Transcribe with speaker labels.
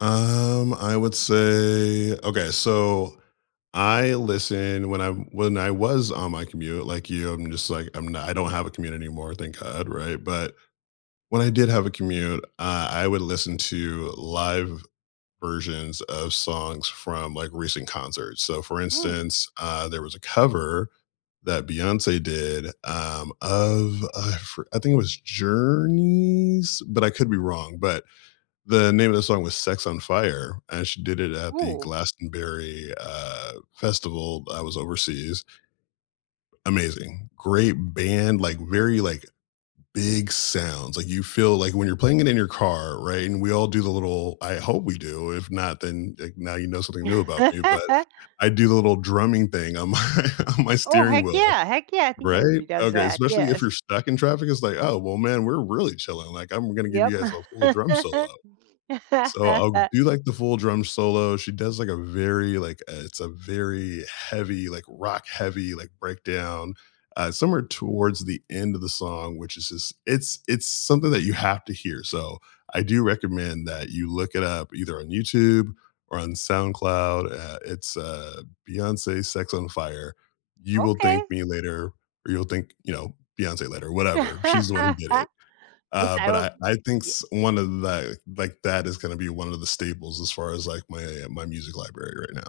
Speaker 1: Um, I would say, okay, so, I listen when I'm when I was on my commute, like you, I'm just, like, I'm not I don't have a commute anymore, thank God, right, but, when I did have a commute, uh, I would listen to live versions of songs from, like, recent concerts so, for
Speaker 2: Mm.
Speaker 1: instance, uh, there was a cover that Beyonce did, um, of I for I think it was Journey's, but I could be wrong, but the name of the song was Sex on Fire, and she did it at the
Speaker 2: Ooh.
Speaker 1: Glastonbury, uh, Festival, b I was overseas. Amazing. Great band, like, very, like, big sounds, like, you feel, like when you're playing it in your car, right, and we all do the little I hope we do, if not, then, like, now you know something new about me, but I do the little drumming thing on my on my
Speaker 2: Oh,
Speaker 1: steering
Speaker 2: heck
Speaker 1: wheel,
Speaker 2: yeah, heck yeah, I think
Speaker 1: right,
Speaker 2: everybody does
Speaker 1: okay,
Speaker 2: that
Speaker 1: especially if
Speaker 2: yes.
Speaker 1: you're stuck in traffic, it's, like, "Oh, well, man, we're really chilling, like, I'm gonna give
Speaker 2: Yep.
Speaker 1: you guys a full drum solo," so, I'll do, like, the full drum solo, she does, like, a very, like, uh, it's a very heavy, like, rock heavy, like, breakdown, uh, somewhere towards the end of the song, which is just it's it's something that you have to hear so, I do recommend that you look it up, either on YouTube or on SoundCloud, uh, it's, uh, Beyonce's Sex on Fire. You will
Speaker 2: Okay.
Speaker 1: thank me later, or you'll thank, you know, Beyonce later, whatever. She's the one who did it.
Speaker 2: Yes,
Speaker 1: Uh,
Speaker 2: I
Speaker 1: but
Speaker 2: will
Speaker 1: I I think
Speaker 2: ye
Speaker 1: s one of that, like, that is gonna be one of the staples as far as, like, my my music library right now.